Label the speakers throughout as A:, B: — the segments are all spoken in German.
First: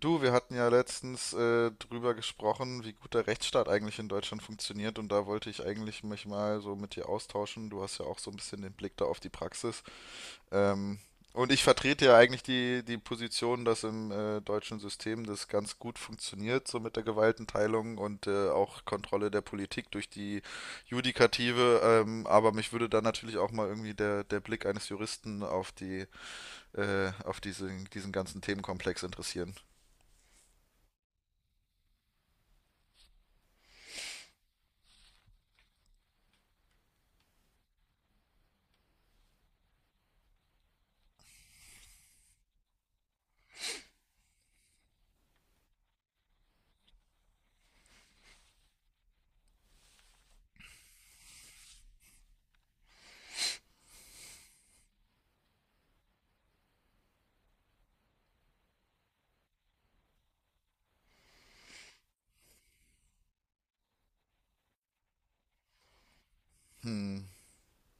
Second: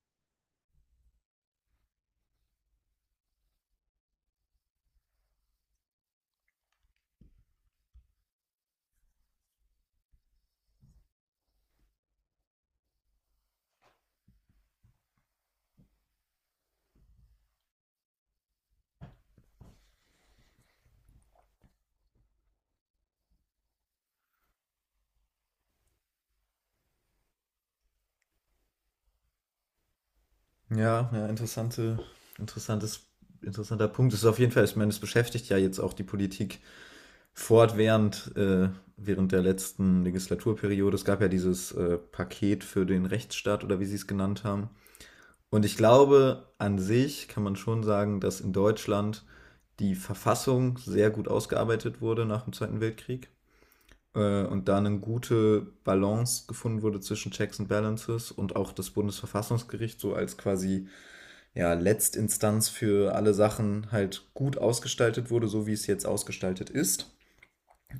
A: Du, wir hatten ja letztens drüber gesprochen, wie gut der Rechtsstaat eigentlich in Deutschland funktioniert, und da wollte ich eigentlich mich mal so mit dir austauschen. Du hast ja auch so ein bisschen den Blick da auf die Praxis. Ähm, und ich vertrete ja eigentlich die Position, dass im deutschen System das ganz gut funktioniert, so mit der Gewaltenteilung und auch Kontrolle der Politik durch die Judikative. Aber mich würde da natürlich auch mal irgendwie der Blick eines Juristen auf diesen ganzen Themenkomplex interessieren.
B: Ja, ja, interessantes, interessanter Punkt. Es ist auf jeden Fall, ich meine, es beschäftigt ja jetzt auch die Politik fortwährend während der letzten Legislaturperiode. Es gab ja dieses Paket für den Rechtsstaat oder wie sie es genannt haben. Und ich glaube, an sich kann man schon sagen, dass in Deutschland die Verfassung sehr gut ausgearbeitet wurde nach dem Zweiten Weltkrieg und da eine gute Balance gefunden wurde zwischen Checks and Balances, und auch das Bundesverfassungsgericht so als quasi, ja, Letztinstanz für alle Sachen halt gut ausgestaltet wurde, so wie es jetzt ausgestaltet ist.
A: Hm,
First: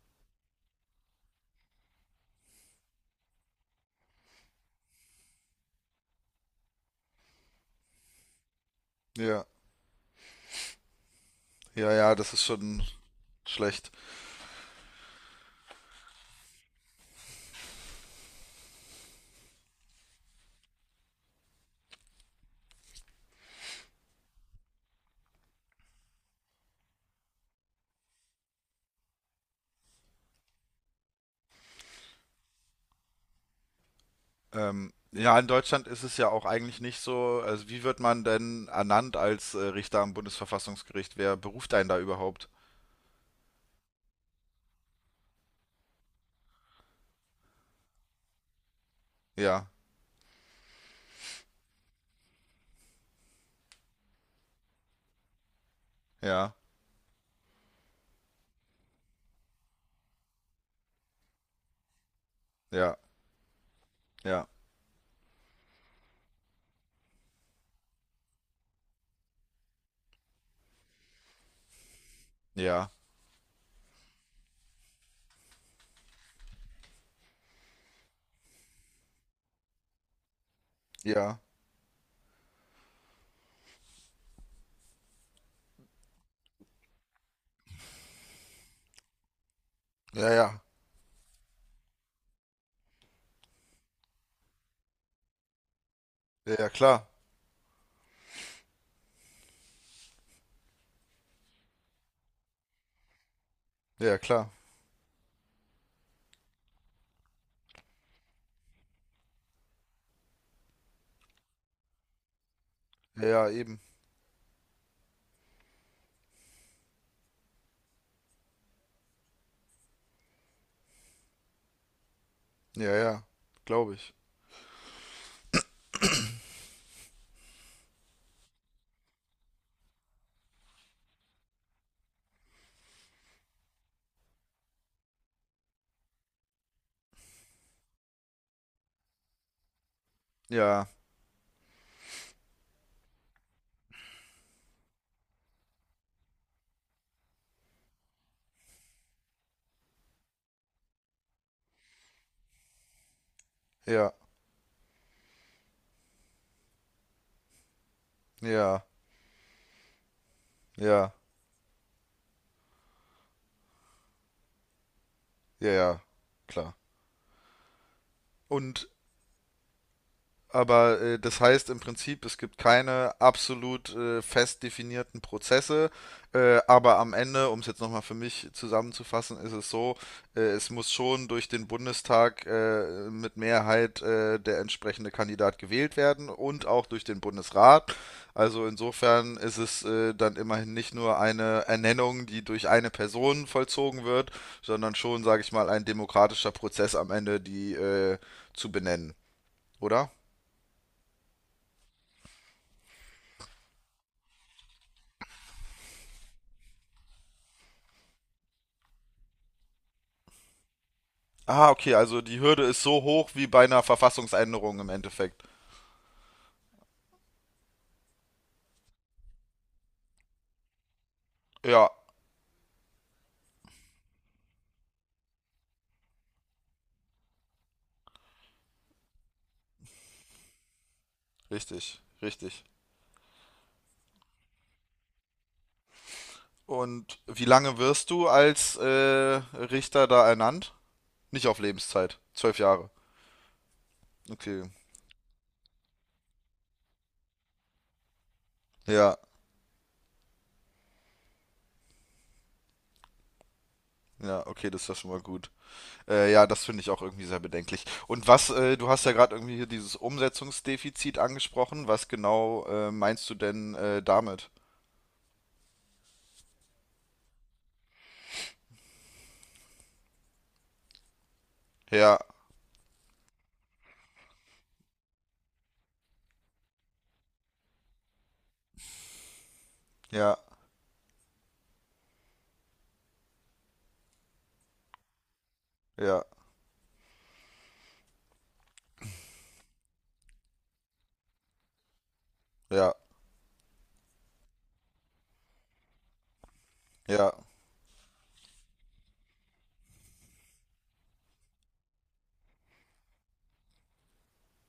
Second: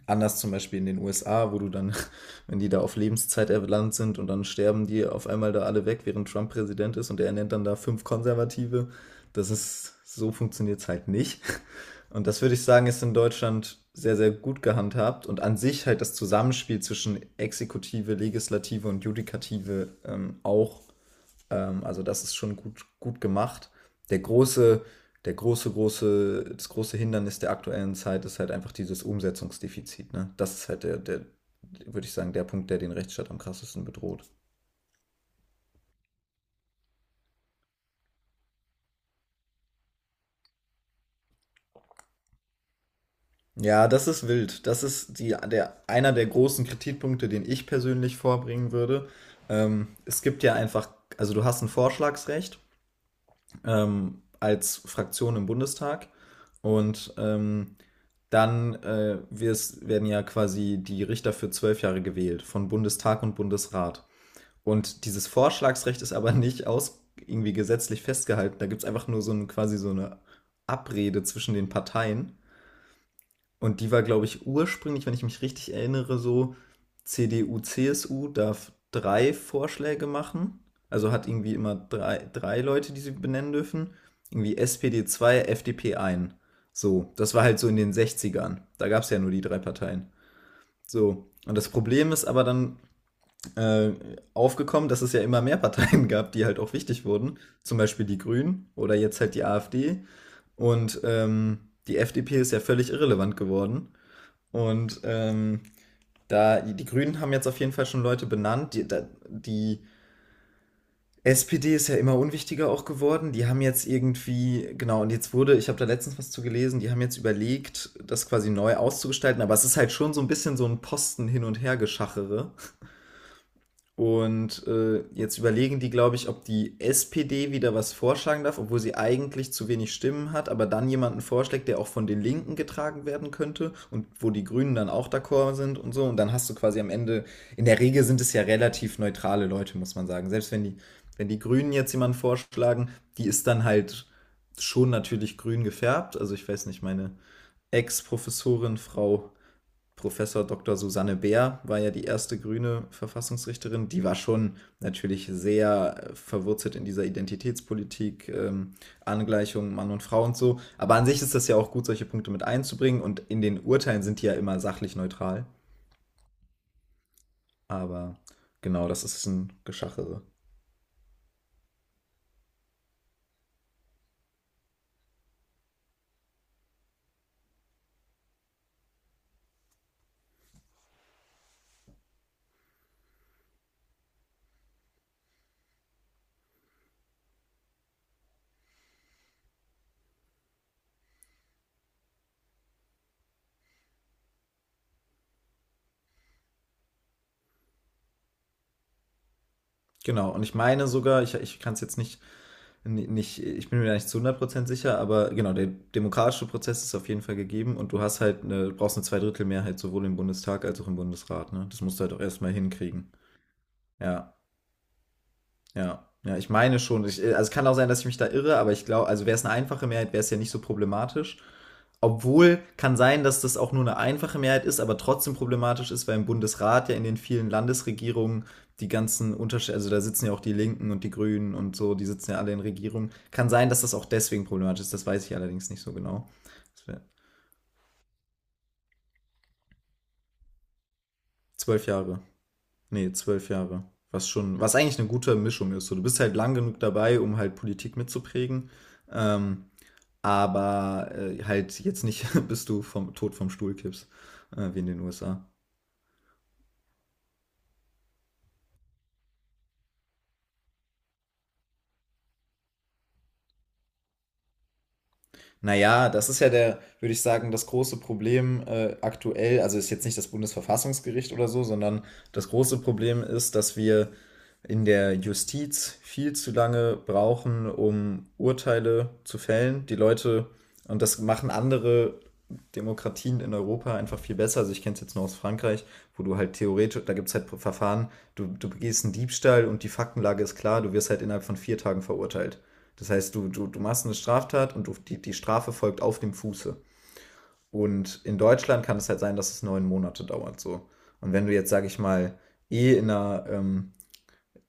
B: Anders zum Beispiel in den USA, wo du dann, wenn die da auf Lebenszeit erlangt sind und dann sterben die auf einmal da alle weg, während Trump Präsident ist und er nennt dann da fünf Konservative.
A: ja.
B: Das ist, so funktioniert es halt nicht.
A: Ja, ja,
B: Und
A: das
B: das
A: ist
B: würde ich
A: schon
B: sagen, ist in Deutschland
A: schlecht.
B: sehr, sehr gut gehandhabt, und an sich halt das Zusammenspiel zwischen Exekutive, Legislative und Judikative auch also das ist schon gut, gut gemacht. Der große, das große Hindernis der aktuellen Zeit ist halt einfach dieses Umsetzungsdefizit. Ne? Das ist halt würde ich sagen, der Punkt, der den Rechtsstaat am krassesten bedroht.
A: Ja, in Deutschland ist es ja auch eigentlich nicht so. Also, wie wird man denn ernannt als Richter am Bundesverfassungsgericht? Wer beruft einen da überhaupt?
B: Ja, das ist wild. Das ist einer der großen Kritikpunkte, den ich persönlich vorbringen würde.
A: Ja,
B: Es gibt ja einfach, also du hast ein Vorschlagsrecht als Fraktion im Bundestag,
A: ja,
B: und dann werden ja quasi die Richter für 12 Jahre gewählt von
A: ja,
B: Bundestag und Bundesrat.
A: ja,
B: Und dieses Vorschlagsrecht ist aber nicht aus irgendwie gesetzlich festgehalten. Da gibt es einfach nur so ein, quasi so eine Abrede zwischen den Parteien.
A: ja,
B: Und die war, glaube ich, ursprünglich, wenn ich mich richtig erinnere, so: CDU, CSU darf drei Vorschläge machen. Also hat
A: ja,
B: irgendwie immer drei Leute, die sie benennen dürfen. Irgendwie SPD 2, FDP 1. So, das war halt so in den 60ern. Da gab es ja nur die drei Parteien.
A: ja, ja,
B: So, und das Problem ist aber dann äh, aufgekommen, dass es ja immer mehr Parteien gab, die
A: ja,
B: halt
A: ja,
B: auch
A: klar,
B: wichtig wurden. Zum Beispiel die Grünen oder jetzt halt die AfD. Und die FDP ist ja völlig irrelevant geworden.
A: ja, ja, klar,
B: Und die Grünen haben jetzt auf jeden Fall schon Leute benannt. Die SPD ist ja immer unwichtiger auch
A: ja,
B: geworden. Die
A: ja,
B: haben
A: eben,
B: jetzt irgendwie, genau, und jetzt wurde, ich habe da letztens was zu gelesen, die haben jetzt überlegt, das quasi neu auszugestalten, aber es ist halt schon so ein bisschen so ein Posten hin und her geschachere.
A: ja, ja, glaube ich.
B: Und jetzt überlegen die, glaube ich, ob die SPD wieder was vorschlagen darf, obwohl sie eigentlich zu wenig Stimmen hat, aber dann jemanden vorschlägt, der auch von den Linken getragen werden könnte und wo die Grünen dann auch d'accord sind und so. Und dann hast du quasi am Ende, in der Regel sind es ja relativ neutrale Leute, muss man sagen. Selbst wenn die,
A: Ja,
B: wenn die Grünen jetzt jemanden vorschlagen, die ist dann halt schon natürlich grün gefärbt. Also ich weiß nicht, meine Ex-Professorin Frau Professor Dr. Susanne Bär war ja die erste grüne Verfassungsrichterin. Die
A: ja,
B: war schon natürlich sehr verwurzelt in dieser Identitätspolitik,
A: ja,
B: Angleichung Mann und Frau und so. Aber an
A: ja,
B: sich ist das ja auch gut, solche Punkte mit einzubringen. Und in den Urteilen sind die ja immer sachlich neutral.
A: ja, ja, klar.
B: Aber genau,
A: Und
B: das ist ein Geschachere.
A: Aber das heißt im Prinzip, es gibt keine absolut fest definierten Prozesse. Aber am Ende, um es jetzt nochmal für mich zusammenzufassen, ist es so, es muss schon durch den Bundestag mit Mehrheit der entsprechende Kandidat gewählt werden und auch durch den Bundesrat. Also insofern ist es dann immerhin nicht nur eine Ernennung, die durch eine Person vollzogen wird, sondern schon, sage ich mal, ein demokratischer Prozess am Ende, die zu benennen, oder?
B: Genau, und ich meine sogar, ich kann es jetzt nicht, ich bin mir nicht zu 100% sicher, aber genau, der demokratische Prozess ist auf jeden Fall gegeben, und du hast halt brauchst eine Zweidrittelmehrheit sowohl im Bundestag als auch im Bundesrat. Ne?
A: Ah,
B: Das
A: okay,
B: musst du halt auch
A: also die
B: erstmal
A: Hürde ist so
B: hinkriegen.
A: hoch wie bei einer
B: Ja,
A: Verfassungsänderung im Endeffekt.
B: ja, ja, ich meine schon. Ich, also es kann auch sein, dass ich mich da irre, aber ich glaube, also wäre es eine einfache Mehrheit, wäre es ja nicht so problematisch.
A: Ja,
B: Obwohl, kann sein, dass das auch nur eine einfache Mehrheit ist, aber trotzdem problematisch ist, weil im Bundesrat ja in den vielen Landesregierungen die ganzen Unterschiede, also da sitzen ja auch die Linken und die Grünen und so,
A: richtig,
B: die sitzen ja alle in
A: richtig.
B: Regierungen. Kann sein, dass das auch deswegen problematisch ist, das weiß ich allerdings nicht so genau. Das wär
A: Und wie lange wirst du als Richter da ernannt? Nicht auf
B: Zwölf
A: Lebenszeit.
B: Jahre.
A: 12 Jahre.
B: Nee, 12 Jahre. Was schon,
A: Okay.
B: was eigentlich eine gute Mischung ist. So, du bist halt lang genug dabei, um halt Politik mitzuprägen.
A: Ja,
B: Ähm, aber halt jetzt nicht, bis du vom, Tod vom Stuhl kippst,
A: ja, okay,
B: wie
A: das
B: in
A: ist ja
B: den
A: schon mal
B: USA.
A: gut. Ja, das finde ich auch irgendwie sehr bedenklich. Und du hast ja gerade irgendwie hier dieses Umsetzungsdefizit angesprochen. Was genau meinst du denn damit?
B: Naja, das ist ja der, würde ich sagen, das große Problem aktuell. Also ist jetzt nicht das Bundesverfassungsgericht oder so, sondern
A: Ja,
B: das große Problem ist, dass wir in der Justiz viel zu lange brauchen, um Urteile zu fällen. Die
A: ja,
B: Leute, und das machen andere Demokratien in Europa einfach viel besser. Also ich kenne es jetzt nur aus Frankreich,
A: ja,
B: wo du halt theoretisch, da gibt es halt Verfahren, du begehst einen Diebstahl und die Faktenlage ist klar, du wirst halt innerhalb von 4 Tagen verurteilt.
A: ja,
B: Das heißt, du machst eine Straftat und die Strafe folgt auf dem Fuße.
A: ja,
B: Und in Deutschland kann es halt sein, dass es 9 Monate dauert so. Und wenn du jetzt, sag ich mal, eh in einer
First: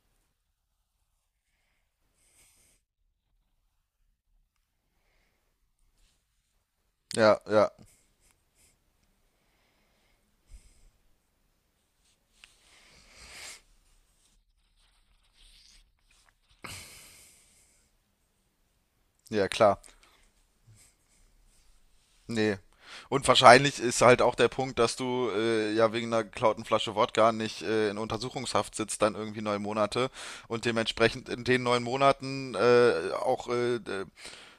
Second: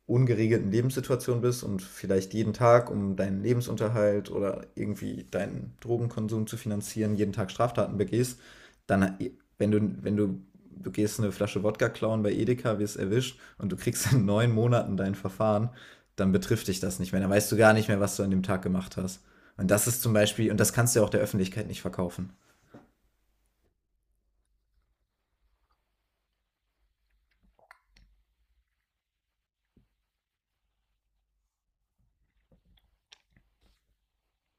B: ungeregelten Lebenssituation bist und vielleicht jeden Tag, um deinen Lebensunterhalt oder irgendwie deinen Drogenkonsum zu finanzieren, jeden
A: ja,
B: Tag
A: ja,
B: Straftaten begehst, dann, wenn du, wenn du, du gehst eine Flasche Wodka klauen bei Edeka, wirst erwischt und du kriegst in 9 Monaten dein Verfahren, dann betrifft dich das nicht mehr. Dann weißt du gar nicht mehr, was du an dem Tag gemacht hast.
A: ja,
B: Und
A: klar.
B: das ist zum Beispiel, und das kannst du ja auch der Öffentlichkeit nicht verkaufen.
A: Nee. Und wahrscheinlich ist halt auch der Punkt, dass du ja wegen einer geklauten Flasche Wodka nicht in Untersuchungshaft sitzt, dann irgendwie 9 Monate, und dementsprechend in den 9 Monaten auch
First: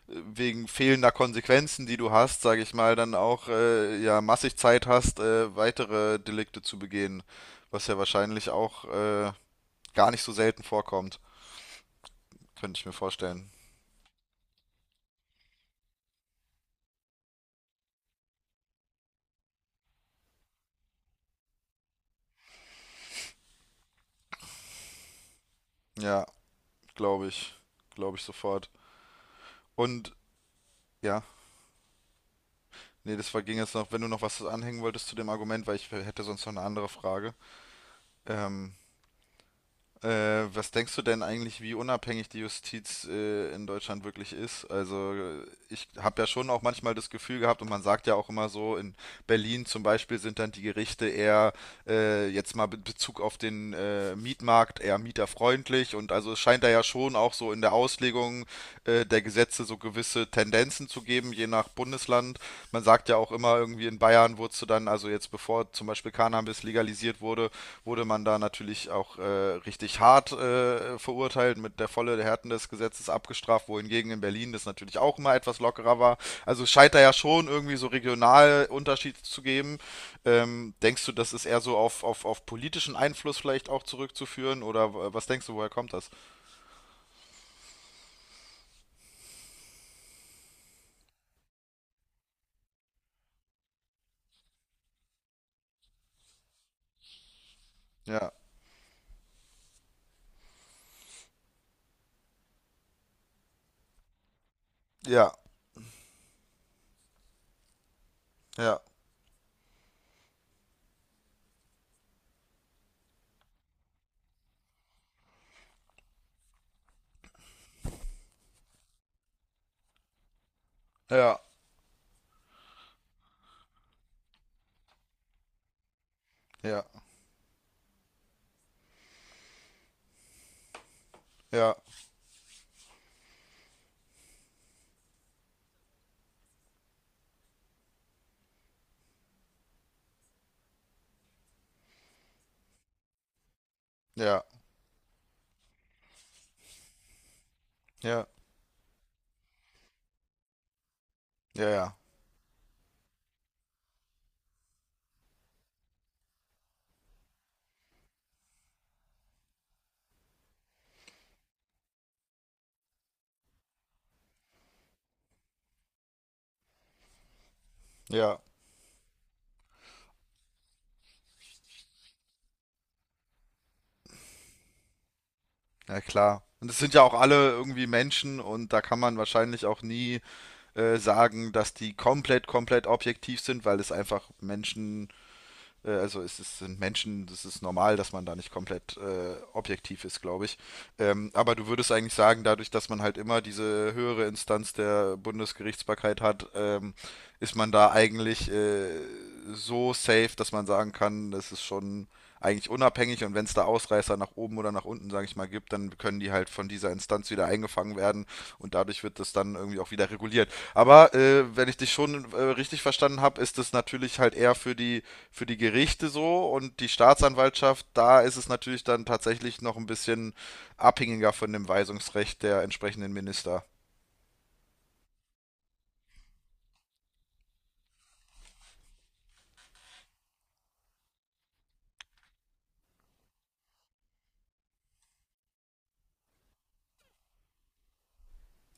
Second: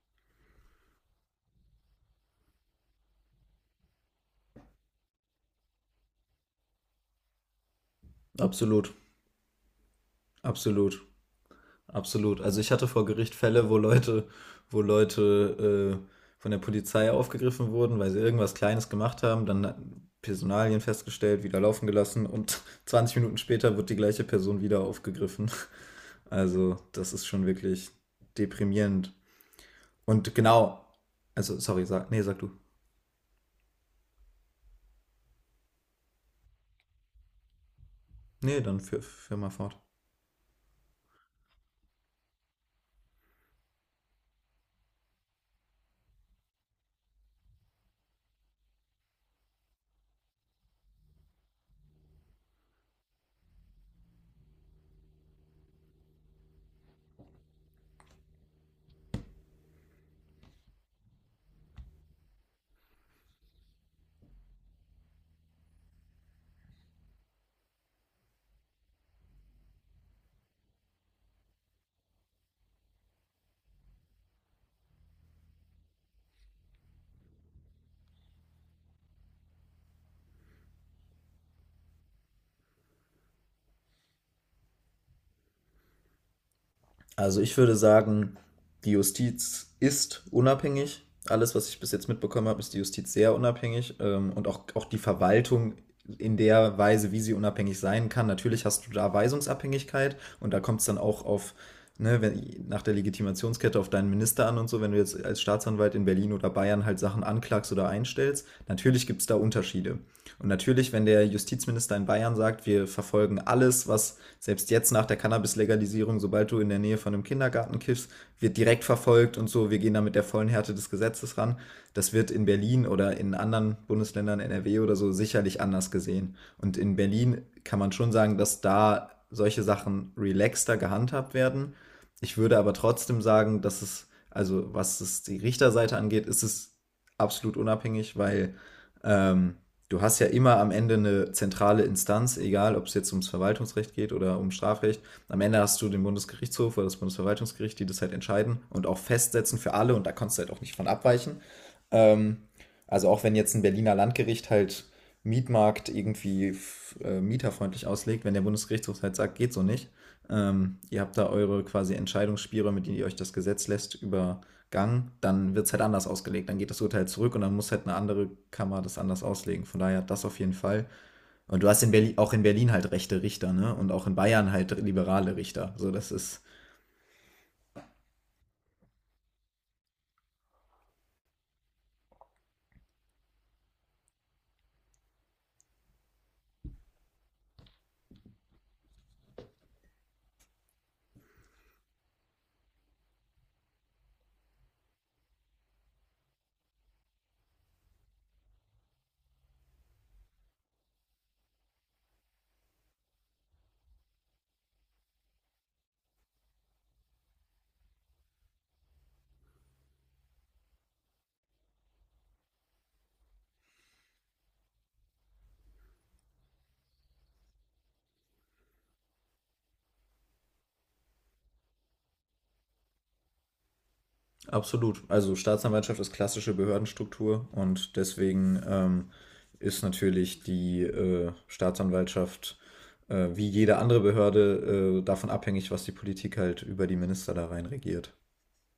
A: wegen fehlender Konsequenzen, die du hast, sage ich mal, dann auch ja massig Zeit hast, weitere Delikte zu begehen, was ja wahrscheinlich auch
B: Absolut,
A: gar nicht so selten
B: absolut.
A: vorkommt,
B: Absolut. Also ich
A: könnte ich
B: hatte
A: mir
B: vor Gericht
A: vorstellen.
B: Fälle, wo Leute, wo Leute äh, von der Polizei aufgegriffen wurden, weil sie irgendwas Kleines gemacht haben, dann Personalien festgestellt, wieder laufen gelassen und 20 Minuten später wird die gleiche Person wieder aufgegriffen.
A: Ja,
B: Also das ist
A: glaube
B: schon
A: ich,
B: wirklich
A: glaube ich sofort.
B: deprimierend.
A: Und
B: Und genau,
A: ja.
B: also sorry, sag, nee, sag du.
A: Nee, ging jetzt noch, wenn du noch was anhängen wolltest zu dem Argument, weil ich hätte sonst noch eine andere Frage.
B: Nee,
A: Ähm,
B: dann führ mal fort.
A: Was denkst du denn eigentlich, wie unabhängig die Justiz in Deutschland wirklich ist? Also ich habe ja schon auch manchmal das Gefühl gehabt, und man sagt ja auch immer so, in Berlin zum Beispiel sind dann die Gerichte eher, jetzt mal in Bezug auf den Mietmarkt, eher mieterfreundlich, und also es scheint da ja schon auch so in der Auslegung der Gesetze so gewisse Tendenzen zu geben, je nach Bundesland. Man sagt ja auch immer irgendwie, in Bayern wurdest du dann, also jetzt bevor zum Beispiel Cannabis legalisiert wurde, wurde man da natürlich auch richtig hart verurteilt, mit der volle Härten des Gesetzes abgestraft, wohingegen in Berlin das natürlich auch immer etwas lockerer war. Also es scheint da ja schon irgendwie so regional Unterschiede zu geben. Denkst du, das ist eher so auf politischen Einfluss vielleicht auch zurückzuführen? Oder was denkst du, woher kommt das?
B: Also ich würde sagen, die Justiz ist unabhängig. Alles, was ich bis jetzt mitbekommen habe, ist die Justiz sehr unabhängig, und auch, auch die Verwaltung in der Weise, wie sie unabhängig sein kann.
A: Ja,
B: Natürlich hast du da Weisungsabhängigkeit und da kommt es dann auch ne, wenn, nach der Legitimationskette auf deinen Minister an und so, wenn du jetzt
A: ja,
B: als Staatsanwalt in Berlin oder Bayern halt Sachen anklagst oder einstellst.
A: ja,
B: Natürlich gibt es da Unterschiede. Und natürlich, wenn der Justizminister in Bayern sagt, wir verfolgen alles, was, selbst jetzt nach der Cannabis-Legalisierung, sobald du in der Nähe von einem Kindergarten kiffst, wird direkt verfolgt und so. Wir gehen da mit der vollen Härte des
A: ja,
B: Gesetzes ran. Das wird in Berlin oder in anderen Bundesländern, NRW oder so, sicherlich anders gesehen. Und
A: ja,
B: in Berlin kann man schon sagen, dass da solche Sachen relaxter gehandhabt
A: ja,
B: werden. Ich würde aber trotzdem sagen, dass es, also was es die Richterseite angeht, ist es absolut unabhängig, weil ähm, du hast ja immer am Ende eine zentrale Instanz, egal ob es jetzt ums Verwaltungsrecht geht oder
A: ja,
B: um Strafrecht. Am Ende hast du den Bundesgerichtshof oder das Bundesverwaltungsgericht, die das
A: ja,
B: halt
A: ja,
B: entscheiden und auch festsetzen für alle und da kannst du halt auch nicht von abweichen.
A: ja,
B: Ähm, also auch wenn jetzt ein Berliner Landgericht halt Mietmarkt irgendwie mieterfreundlich auslegt, wenn der Bundesgerichtshof halt sagt, geht so nicht. Ihr habt da eure quasi Entscheidungsspielräume, mit denen ihr euch das Gesetz lässt, übergangen, dann wird es halt anders ausgelegt. Dann geht das Urteil zurück und dann muss halt eine andere
A: ja,
B: Kammer das anders auslegen. Von daher, das auf jeden Fall. Und du hast in Berlin, auch in Berlin halt rechte Richter, ne? Und auch in Bayern halt liberale Richter. So,
A: ja,
B: das ist
A: klar. Und es sind ja auch alle irgendwie Menschen, und da kann man wahrscheinlich auch nie sagen, dass die komplett objektiv sind, weil es einfach Menschen. Also sind Menschen, das ist normal, dass man da nicht komplett objektiv ist, glaube ich. Aber du würdest eigentlich sagen, dadurch, dass man halt immer diese höhere Instanz der Bundesgerichtsbarkeit hat, ist man da eigentlich so safe, dass man sagen kann, das ist schon eigentlich unabhängig abhängig, und wenn es da Ausreißer nach oben oder nach unten, sage ich mal, gibt, dann können die halt von dieser Instanz wieder eingefangen werden, und dadurch wird das dann irgendwie auch wieder reguliert. Aber wenn ich dich schon richtig verstanden habe, ist das natürlich halt eher für die Gerichte so, und die Staatsanwaltschaft, da ist es natürlich dann tatsächlich noch ein bisschen abhängiger von dem Weisungsrecht der entsprechenden Minister.
B: Absolut. Also Staatsanwaltschaft ist klassische Behördenstruktur und deswegen ist natürlich die Staatsanwaltschaft wie jede andere Behörde davon abhängig, was die Politik halt über die Minister da rein regiert.